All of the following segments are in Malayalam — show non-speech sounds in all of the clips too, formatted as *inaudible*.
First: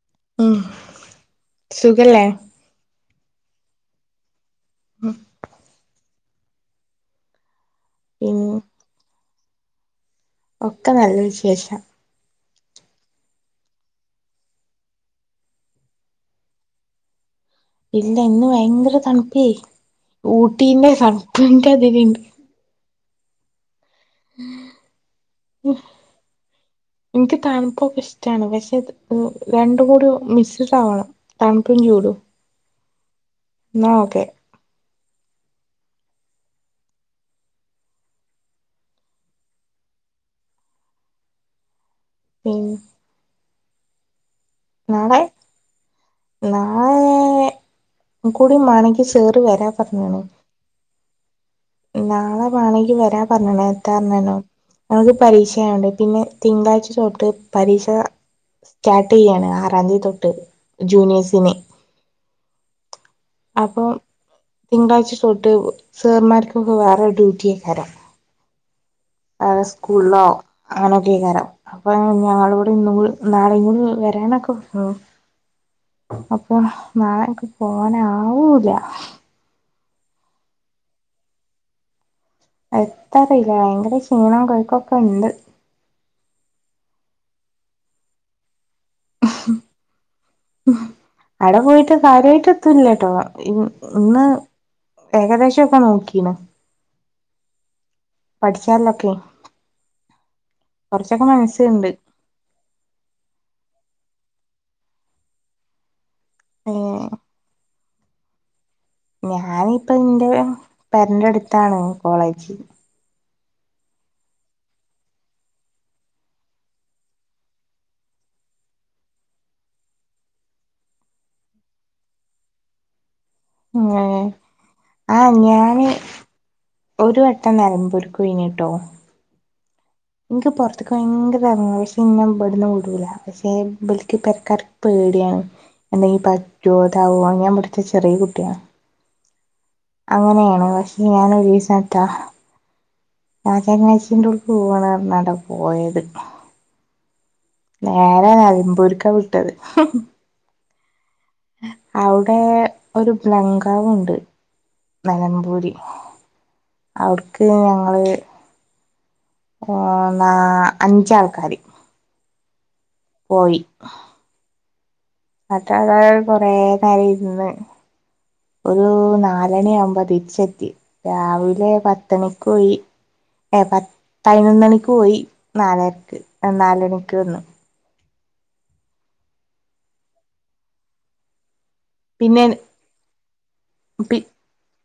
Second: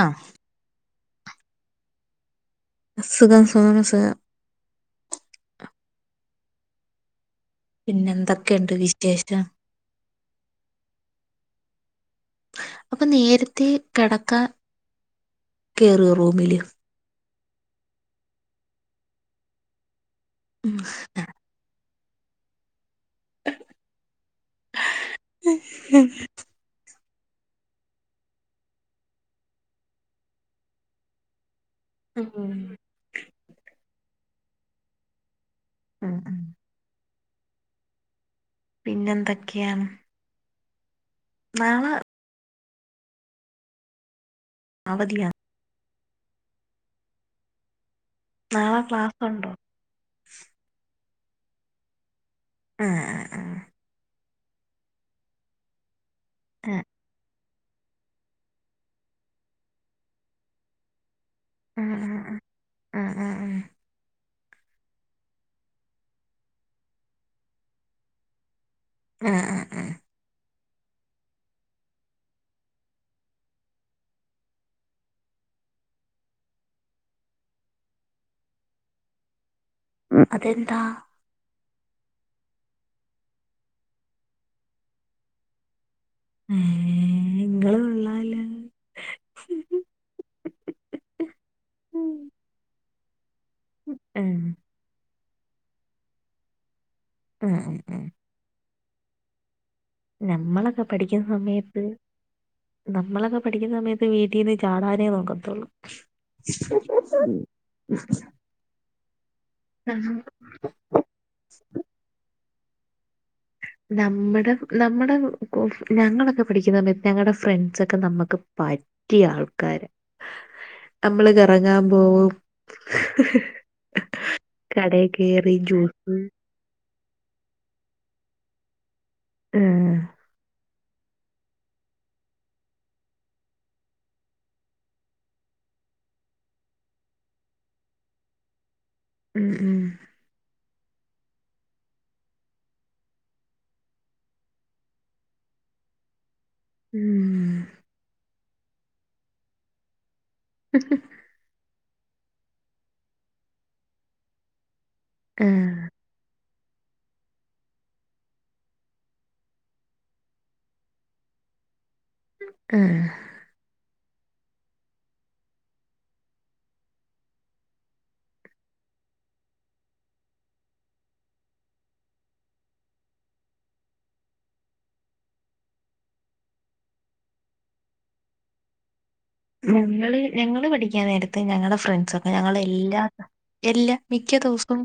ആഹ്‌ ഉം സുഖല്ലേ സുഖം സുഖം സുഖം ഉം പിന്നെ പിൻ എന്തൊക്കെയുണ്ട് വിശേഷം ഒക്കെ നല്ല വിശേഷം അപ്പൊ നേരത്തെ കെടക്കാ കേറോ റൂമില്? ഇല്ല ഇന്ന് ഭയങ്കര തണുപ്പേ ഉം ഊട്ടീന്റെ തണുപ്പിന്റെ അതിലിണ്ട് ഇൻക്ക് തണുപ്പൊക്കെ ഇഷ്ട്ടാണ് പക്ഷെ ഇത് ഒ രണ്ടും കൂടിഓ മിക്സിടാവണം തണുപ്പും ചൂടും ഊം ന്നാ ഓക്കെ ഉം ഉം പിന്നെന്തൊക്കെയാണ്? നാളെ പിന്നെ നാളെ അവധിയാ നാളേ ഉം കൂടി നാളെ മാണെങ്കി ക്ലാസ് ഉണ്ടോ സേറുവരാം പറഞ്ണ് നാളെ വാണെങ്കി ആഹ് വരാ ആഹ് പറഞ്ഞണേ എത്താന്നണോ നമുക്ക് പരീക്ഷയായോണ്ടേ പിന്നെ തിങ്കളാഴ്ച ച്ചോട്ട് പരീക്ഷ സ്റ്റാർട്ടെയാണ് ആറാന്തി തൊട്ട് ജൂനിയേഴ്സിന് ആഹ് ആഹ് ആഹ് ആഹ് ആഹ് ആഹ് പ്പോ തിങ്കളാഴ്ച തൊട്ട് സേർമാർക്കൊക്ക വേറെ ഡ്യൂട്ടിയേക്കാരം ആഹ് ആഹ് ആഹ്. കൂളിലോ അങ്ങനോക്കെക്കാരം അപ്പൊ ഞങ്ങളിവിട ഇന്നും കൂടി നാളേം കൂടി വരാനൊക്ക അപ്പൊ നാളെ എനക്ക് പോവാനാവൂല മ്മ് അതെന്താ? എത്താറീല്ല ഭയങ്കര ക്ഷീണം കൊഴക്കൊക്കണ്ട് ഉം ഏഹ് ഇങ്ങള് കൊള്ളാലോ അട പോയിട്ട് കാര്യായിട്ട് എത്തൂലേട്ടൊ ഇന്ന് ഉം ഏകദേശോക്ക നോക്കീണ് ഉം ഉം ഉം പഠിക്കാന്ള്ളൊക്കെ ഞമ്മളൊക്കെ പഠിക്കുന്ന സമയത്ത് മനസ്സിലുണ്ട് നമ്മളൊക്ക പഠിക്കുന്ന സമയത്ത് വീട്ടീന്ന് ചാടാനേ നോക്കത്തൊള്ളു ഏ *unintelligible* ഞാനിപ്പ ഇന്റെ പെരെന്റെ അടുത്താണ് കോളേജ് നമ്മട നമ്മട ഞങ്ങളൊക്ക പഠിക്കുന്ന സമയത്ത് ഞങ്ങട ഫ്രണ്ട്സൊക്കെ നമുക്ക് പ റ്റിയ ആൾക്കാരാ നമ്മള് കറങ്ങാൻ പോവും ഏഹ് കടയിൽ ആഹ് കയറി ഞാന് ജ്യൂസ് ഒരു വട്ടം നെലമ്പൂർക്ക് പോയിനീട്ടൊ ഉം ഇനിക്ക് പൊറത്തെക്ക് ഭയങ്കര ഏറങ്ങണം. പക്ഷേ ഇന്നെ ഇവിടെന്ന് വിടൂല പക്ഷേ ഇബൽക്ക് പെരക്കാർക്ക് പേടിയാണ് എന്തെങ്കി പറ്റോ ഇതാവോ ഞാൻ ഇവിട്ത്തെ ചെറിയ കുട്ടിയാണ് ഉം ഉം അങ്ങനെയാണ് പക്ഷെ ഞാൻ ഒരീസാറ്റ നാരായണീച്ചിന്റോട്ക്ക് പോവാന്ന് പറഞ്ഞാണ്ടാ പോയത് ഉം നേരെ നെലമ്പൂർക്കാ വിട്ടത് *unintelligible* അവിടെ ഒരു ബ്ലംഗാവുണ്ട് ആ നെലമ്പൂര് അവിട്ക്ക് ഞങ്ങള് ആഹ് നാ അഞ്ച് ആൾക്കാര് ആഹ പോയി ഇന്നിട്ട് അവടെ കുറേനേരം ഇരുന്ന് ഒരു നാലണി ആവ്മ്പോ തിരിച്ചെത്തി രാവിലെ പത്തണിക്ക് പോയി പത്ത് പയിനൊന്ന് മണിക്ക് പോയി നാലരക്ക് നാല് മണിക്ക് വന്നു ഞങ്ങള് ഞങ്ങള് പഠിക്കാൻ നേരത്ത് ഞങ്ങടെ ഫ്രണ്ട്സ് സ്സൊക്കെ പിന്നെ ഞങ്ങൾ എല്ലാ എല്ല പി മിക്ക ദിവസവും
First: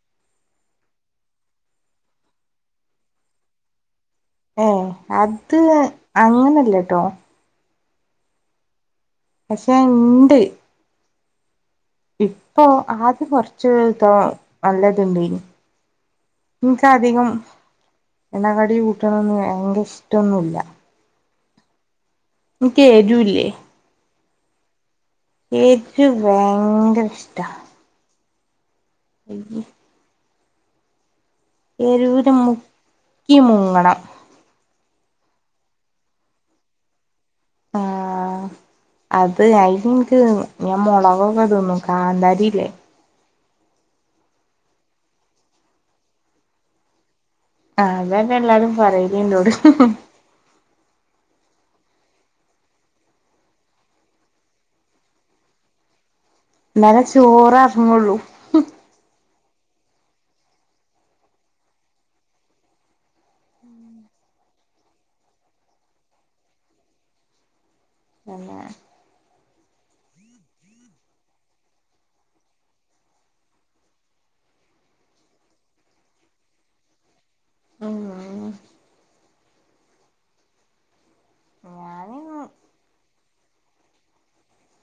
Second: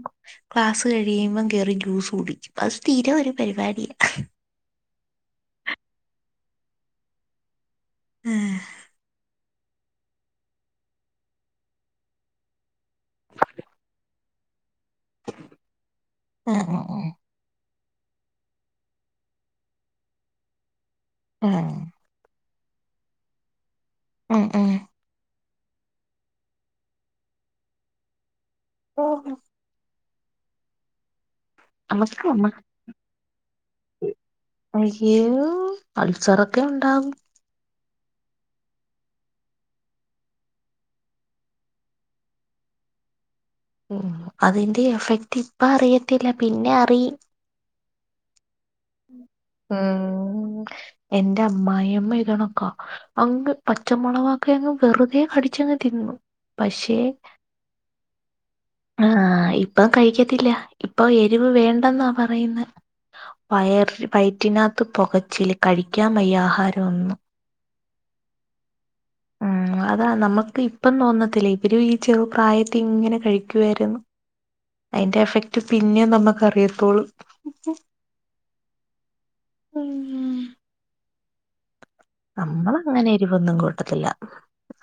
ക്ലാസ് കഴിയുമ്പം കയറി ജ്യൂസ് കുടിക്കും അത് സ്ഥിരം ഒരു പരിപാടിയ ഏ അത് അങ്ങനല്ലട്ടോ ആഹ പക്ഷെ ഇണ്ട് ഇപ്പൊ ആദ്യം കൊറച്ച് തൊ നല്ലത്ണ്ടേനി ഉം, ഇനിക്ക് ഉം, അധികം എണ്ണ കടി കൂട്ടണൊന്നും ഭയങ്കര ഇഷ്ടൊന്നുമല്ല ആഹ ഇൻക്കെ എരുല്ലേ? ഏഹ്ഏഹ് എരു വെയങ്കരഷ്ടാ അ ഉം. *inaudible* എരൂല് മുക്കി മുങ്ങണം അയ്യേ അൾസറൊക്കെ ഉണ്ടാകും. ആഹ് അത് അയിനിൻക്ക് ഞാ മൊളകൊക്കെ തിന്നും. കാന്താരിയില്ലേ ഉം അതിന്റെ എഫക്ട് ഇപ്പ അറിയത്തില്ല പിന്നെ അറിയും ആഹ് അതന്നെല്ലാരും പറയല്ന്നോട് ഉം. എന്റെ അമ്മായിയമ്മ എഴ്ത്‌ണ കാ അങ്ങ് പച്ചമുളകൊക്കെ അങ്ങ് വെറുതെ കടിച്ചങ്ങ് തിന്നും പക്ഷേ ഇന്നാലെ ചോറ് എറങ്ങൊള്ളൂ ആഹ്. ഇപ്പൊ കഴിക്കത്തില്ല. ഇപ്പൊ എരിവ് വേണ്ടെന്നാ പറയുന്നെ വയ *unintelligible* വയറ്റിനാത്ത് പൊകച്ചില് കഴിക്കാൻമയ്യ ആഹാര ഒന്നും. തെന്നേ ഉം ഉം അതാണ്. നമ്മക്ക് ഇപ്പം തോന്നത്തില്ല. ഇവ് ര് ഈ ചെറുപ്രായത്തി ങ്ങനെ കഴിക്കുവായിര്ന്ന് അയിന്റെ എഫക്ട് പിന്നെ നമക്ക് അറിയത്തൊള്ളൂ. ആഹ് ഉം ഞാന് അമ്മള് അങ്ങനെ എരിവൊന്നും കൂട്ടത്തില്ല.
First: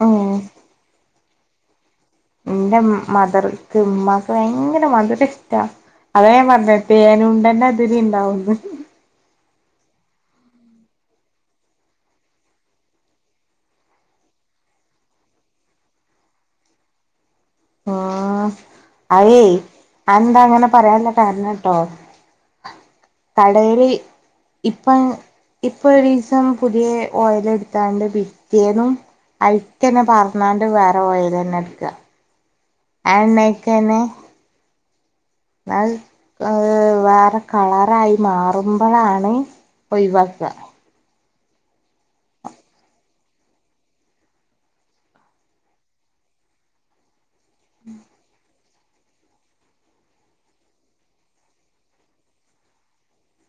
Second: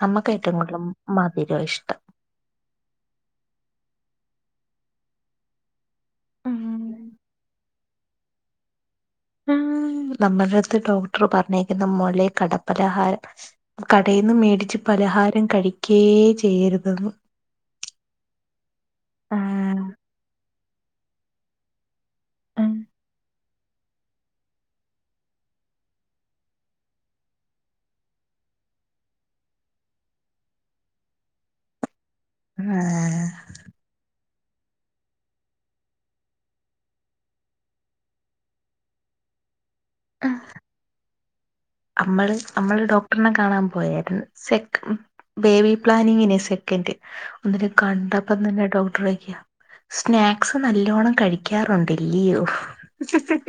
അമ്മക്ക് ഉം ഏറ്റവും കൂട് തല് മധുര ഇഷ്ടം. ന്റെ മ് മതറ്ക്ക്, മ്മാക്ക് വയെങ്കര മധുര ഇഷ്ടാ അതേ ഉം. ഞാപർഞ്ഞെ തേനുണ്ടന്റെ തിരി ണ്ടാവുന്ന്. നമ്മടേട്ത്ത് ഡോക്ടർ പറഞ്ഞേക്ക് ന്നെ *unintelligible* കടപ്പലഹാരം കടേയ്ന്ന് മേടിച്ച് പലഹാരം കഴിക്കേ ചെയ്യര്തെന്ന്. ആഹ്. അഅ് യ്യെ ആഹ് അന്താ അങ്ങനെ പറയാൻള്ള കാരണം ട്ടോ കടേല് ഇപ്പം ഇപ്പൊരീസം പുതിയ ഓയല് എട്ത്താണ്ട് പിറ്റ്യേന്നും അയ്‌ക്കെന്നെ പാർന്നാണ്ട് വേറെ ഓയലെന്നെ ട്ക്കാ. ആ ആഹ് എണ്ണേ ക്കെന്നെ *unintelligible* അഅ് വാറെ കളറായി മാറുമ്പളാണ് ഒയ് വാക്കാ അമ്മള് അമ്മള് ഡോക്ടർനെ കാണാ പോയേര്ന്ന് സെക്ക് ബേബി പ്ലാനിങ്ങിനെ സെക്കൻ്റ്. ഒന്നി കണ്ടപ്പം തന്നെ ഡോക്ടറോയ്ക്കാ സ്നാക്സ് നല്ലോണം കഴിക്കാറുണ്ട് ല്യോ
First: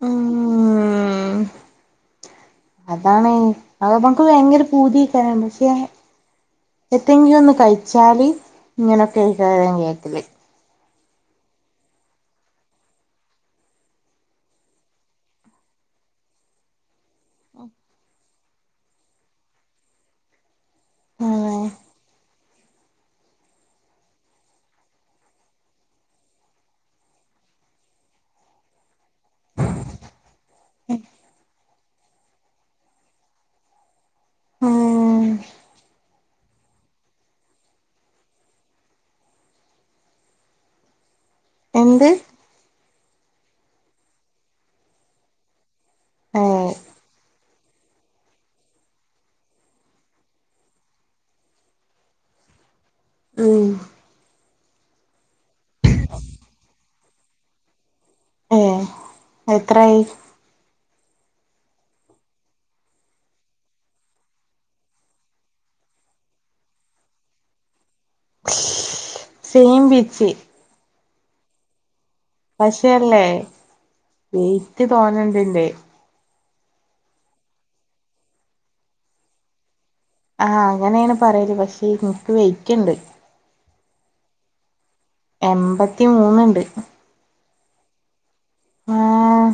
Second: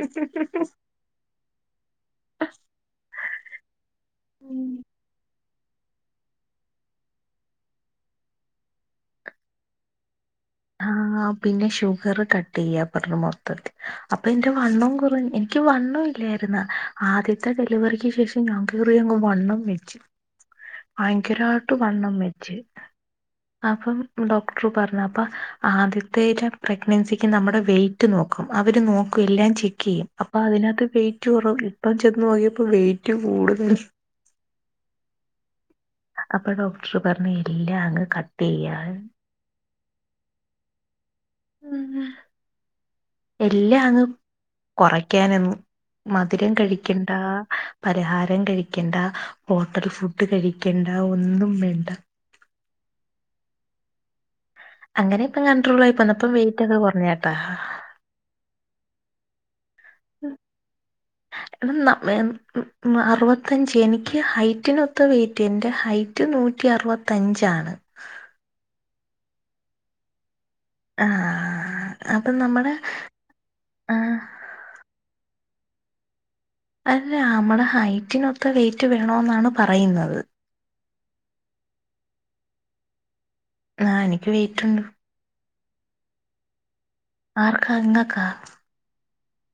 ഉം അതാണ് അത് *unintelligible* ഭയങ്കര പൂതിയേകാരം പക്ഷെ എത്തീങ്കിലൊന്ന് കയിച്ചാല് ങ്ങനൊക്കേക്കാരം കേക്കല് ആഹ്. പിന്നെ ഷുഗറ് കട്ടെയ്യാ പർഞ്ഞു മൊത്തത്തി അപ്പൊ ന്റെ വണ്ണം കൊറഞ്ഞ് എ ക്ക് വണ്ണം ഇല്ലായിരുന്ന്. ആദ്യത്തെ ഡെലിവറിക്ക് ശേഷം ഞാൻ കേറിയങ്ങ് വണ്ണം വെച്ച് ആഹ് ഭയങ്കരാട്ട് വണ്ണം വെച്ച്. അപ്പം ഡോക്ടർ പർഞ്ഞ പ്പ ആദ്യത്തെ *unintelligible* പ്രഗ്നൻസിക്ക് നമ്മടെ വെയ്റ്റ് നോക്കും. അവര് നോ എല്ലാം ചെക്കെയ്യും. അപ്പൊ അതിനകത്ത് വെയിറ്റ് കൊറവ്. ഇപ്പം ചെന്ന് നോക്കിയപ്പോ വെയിറ്റ് കൂടുതല് ഏഹ് അപ്പൊ ഡോക്ടർ പർഞ്ഞ് എല്ലാം അങ്ങ് കട്ട് ചെയ്യാൻ എന്ത്? എല്ലാ അങ്ങ് കൊറക്കാനന്ന് മധുരം ഏഹ് കഴിക്കാണ്ടാ പരഹാരം കഴിക്കണ്ട, ഹോട്ടൽ ഫുഡ് കഴിക്കണ്ട, ഒന്നും വേണ്ട ഉം അങ്ങനെ ഇപ്പം കൺണ്ട്രോൾ ആയി പന്നപ്പം വെയ്റ്റൊക്കെ കൊർ ഞ്ഞെട്ടാ ഏഹ് എത്രായി? ഉ *inaudible* എടാ ന അറുവത്തഞ്ച് എനിക്ക് ഹൈറ്റിനൊത്ത വെയിറ്റ്. എന്റെ ഹൈ നൂറ്റി അറുവത്തഞ്ചാണ് സെയിം പിച്ച് ആഹ് അത് നമ്മടെ പക്ഷേല്ലേ വെയിറ്റ് തോനെണ്ട് ഇന്റെ അല്ല അമ്മടെ ഹൈറ്റിനൊത്ത വെയിറ്റ് വേണോന്നാണ് പറയുന്നത്. ആഹ് അങ്ങനെയാണ് പറയല് പക്ഷേ ഇൻക് വെയിറ്റ്ണ്ട്. ആഹ്. എനിക്ക് വെയ്റ്റ്ണ്ട് എമ്പത്തി മൂന്നുണ്ട് ആർക്കാ ഇങ്ങക്കാ? ആഹ്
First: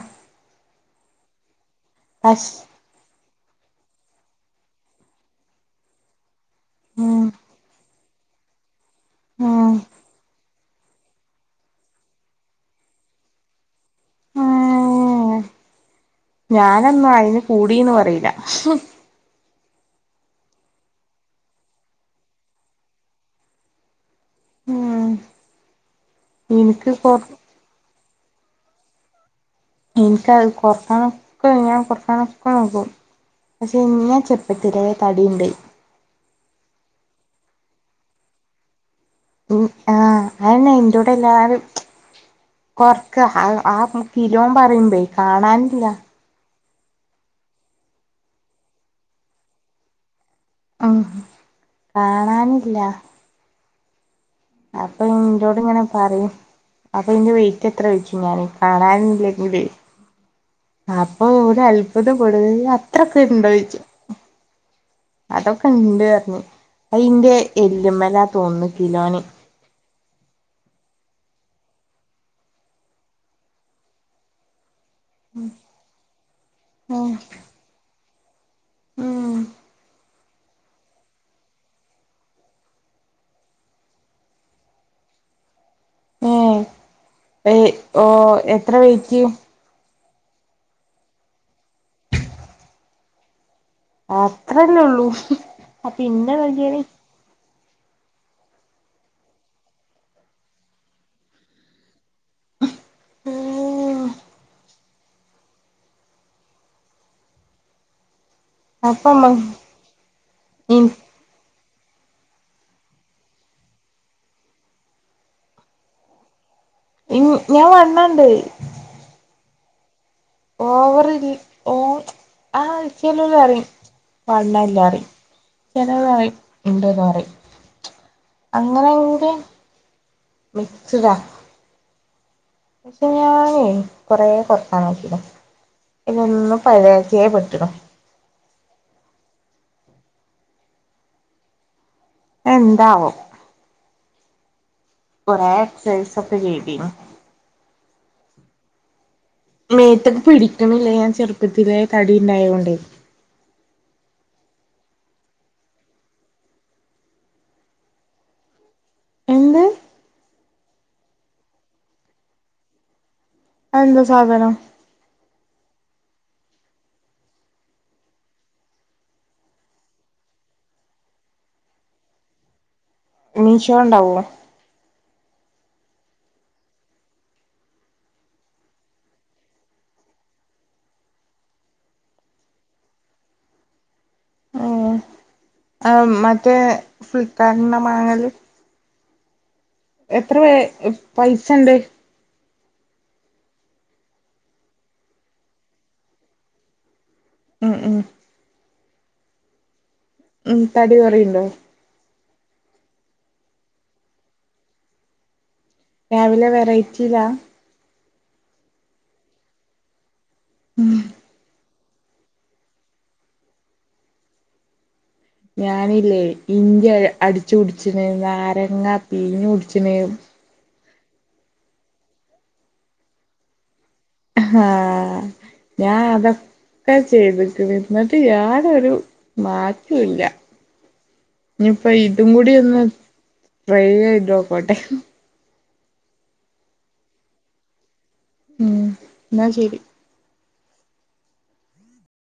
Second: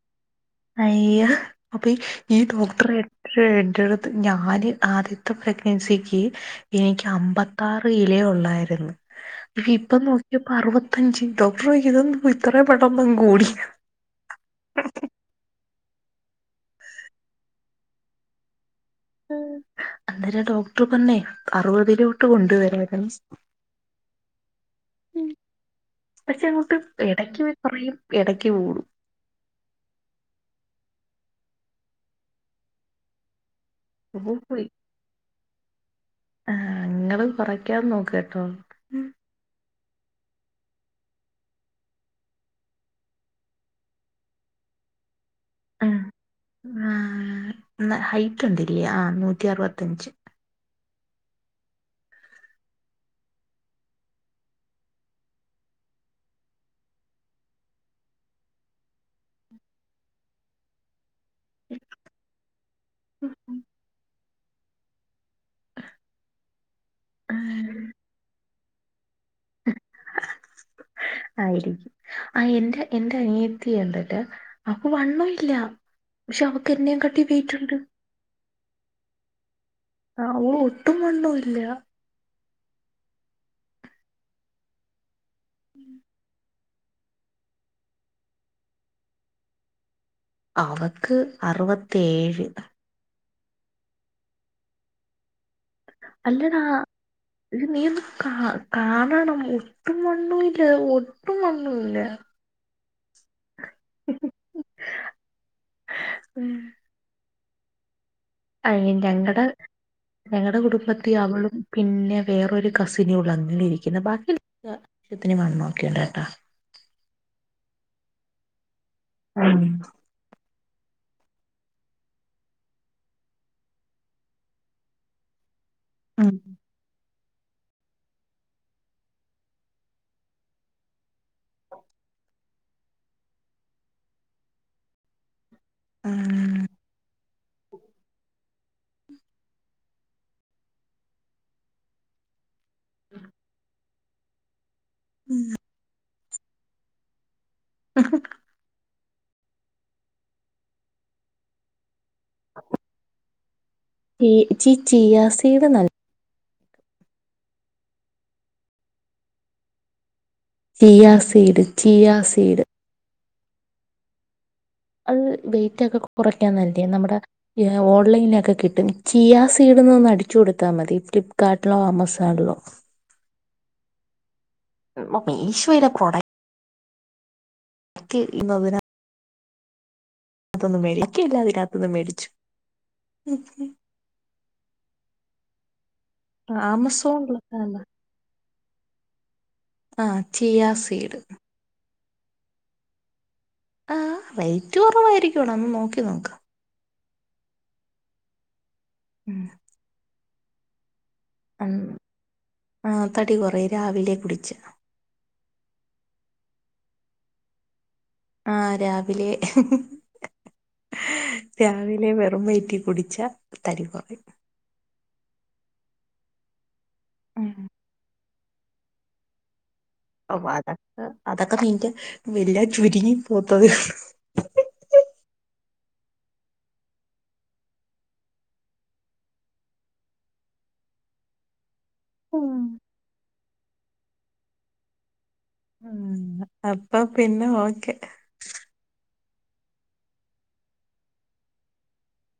അയ്യോ അപ്പ ഈ പഷ് ഡോക്ടറെ ഏറ്റടുത്ത് ഞാന് ആദ്യത്തെ പ്രഗ്നൻസിക്ക് എനിക്ക് ഉം അമ്പത്താറ്. ഏ ലെ ഉള്ളായിരുന്നു ഉം ഇപ്പൊ നോക്ക അറുവത്തഞ്ച് ഡോക്ടർ ചോയ്ക്കാ ഇതെന്ത് ഇത്രയും പെട്ടന്ന് അങ്ങട് കൂട്യോ ഉം ഞാനൊന്നും അയ്ന് കൂടിന്ന് പറയൂല അന്നേരം ഡോക്ടർ പറഞ്ഞേ അറുപതിലോട്ട് കൊണ്ടുവരാർന്നു. ഉം പക്ഷേ അങ്ങോട്ട് ഇനിക്ക് കൊർ എടയ്ക്ക് വെയ് കുറയും എടയ്ക്ക് കൂടും. എനിക്കത് കൊറക്കണം. ക്കെ ഞാനത് കൊറക്കാനൊക്ക നോക്കും പക്ഷേ ഞാൻ അപ്പൊ ചെറുപ്പത്തിലേ തടിയ്ണ്ട് ആഹ് ഇങ്ങള് കൊറക്കാൻ നോക്ക് ട്ടോ ഉ ആഹ് അയന്നെ ഇന്റോടെ എല്ലാരും കൊറക്കാ ആഹ് ആഹ് കിലോം പറയുമ്പേ കാണാനില്ല ആഹ് ന്നാ ഹൈറ്റ് ഉണ്ട്ല്ല്യേ? ആഹ് നൂറ്റി അറുവത്തിഞ്ച് ഉം കാണാനില്ല അപ്പഴും ഇന്റോട്ങ്ങനെ പറയും അത് കഴ്ഞ്ഞ് വെയിറ്റ് എത്രോയ്ക്കും ഞാനേ കാണാനില്ലെങ്കില് അപ്പോ ഓര് അത്ഭുതപ്പെടും യ്യ് അത്രോക്കെണ്ടോ ചോയ്ച്ചും അതൊക്കെണ്ട് പറഞ്ഞ് അത് ഇന്റെ എല്ലുമലാ തോന്നുന്നു കിലോന് ആയിരിക്കും ആഹ് എന്റെ എന്റെ അനിയത്തിയിണ്ട് ട്ടോ ആഹ് വണ്ണം ഇല്ല പക്ഷേ അവക്ക് ഉം എന്നെകാട്ടി വെയിറ്റ്ണ്ട് ഉം ആഹ് ഓ ഒട്ടും വെള്ളം ഇല്ല. ഉം ഏഹ് ഏഹ് ഓ എത്ര വെയിറ്റ് അവക്ക് അറുപത്തേഴ് ആത്രയെല്ലാഉള്ളൂ അല്ലടാ ഇത് നീ ഒന്ന് കാ കാണണം ഒട്ടുംമണ്ണൂല്ല ല്ല ഒട്ടും മണ്ണൂല്ല ഉം ഉം *inaudible* അയ് അപ്പൊ ഇമ്മ ഞങ്ങളുടെ ഞങ്ങളുടെ ഇൻ കുടുംബ അവളും പിന്നെ വേറൊരു കസിനേ ഉള്ളൂ അങ്ങനെ ഇരിക്കുന്നെ ബാക്കി എല്ലാ ആശ്യത്തിന് വണ്ണം ഒക്കെ ഉണ്ട് കേട്ടാ ഞാൻ വണ്ണണ്ട് ആ ഓവറിൽ ഓ ആഹ് എച്ച് നല്ലോലെ അറിയും വണ്ണല്ലാറിയും ഉം ചെലോല്റയും ഉണ്ടന്ന് പറയും അങ്ങനെങ്കി മിക്സ്ഡാ പക്ഷെ ഞാനെ കൊറേ കൊറക്കാൻ നോക്കീതാ ഇതൊന്ന് പഴയാക്കിയേ പറ്റണം. *inaudible* എന്താവും കൊറേ എക്‌സൈസൊക്കെ ചെയ്തീനു ഉഹും മേത്തക്ക് പിടിക്കണില്ല ഞാൻ ചെറുപ്പത്തില തടി ഉണ്ടായോണ്ട് ഈഹ് ചി ചിയാസീഡ് നൽ എന്ത് ചിയ സീഡ് ചിയ സീഡ് അത് എന്താ സാധനം അത് വെയിറ്റ് ഒക്കെ കുറയ്ക്കാൻ വരില്ലേ നമ്മുടെ ഓൺലൈനിലൊക്കെ കിട്ടും ചിയാ സീഡുന്ന് ഒന്ന് അടിച്ച് കൊടുത്താ മതി ഫ്ലിപ്കാർട്ടിലോ ആമസോണിലോ മീഷോ ഉണ്ടാവുവോ ഉം മ മീശോയിലെ പ്രൊഡ ക്ക് ഈഹ് *unintelligible* ഇങ്ങൻത്തൊന്നും മേടി അക്കിയില്ല വരാത്തത് മേടിച്ചു ഉം ഉം ഏഹ് മറ്റേ ഫ്ലിപ്കാ *unintelligible* ആമസോണിലൊക്കെല്ല ർട്ടീന്ന വാങ്ങല് ആഹ് എത്ര വേ ചിയാ സീഡ് പൈസ ഒണ്ട് ആഹ് റേറ്റ് കൊറവായിരിക്കൂടാ ഒന്ന് നോക്കി നോക്ക് ഏഹ് ഏഹ് ഉം ഉം തടി കൊറിണ്ടോ ഉം ആഹ് തടി കൊറയും രാവിലെ കുടിച്ച രാവിലെ വെറൈറ്റിയിലാ ആഹ് രാവിലെ ഉം രാവിലെ വെറും വയറ്റിൽ കുടിച്ച തടി കൊറയും ഞാനില്ലേ ഇഞ്ചി ഉം അടിച്ചു കുടിച്ചിന് നാരങ്ങ പീഞ്ഞു കുടിച്ചിന് ഓഹ് അതൊക്കെ നിന്റെ എല്ലാം ചുരുങ്ങി പോത്തതെയുള്ളൂ ആഹ് ഞാൻ അതൊകെ ഒക്കെ ചെയ്തിക്ക്‌ണ് ഇന്നിട്ട് ഞാനൊരു മറ്റോല്ല ഇഞ്ഞിപ്പ ഇതും കൂടി ഉം ഒന്ന് ട്രൈ ചെയ്തോക്കട്ടെ ഉം അപ്പ പിന്നെ ഓക്കെ ഉം ന്നാ ശരി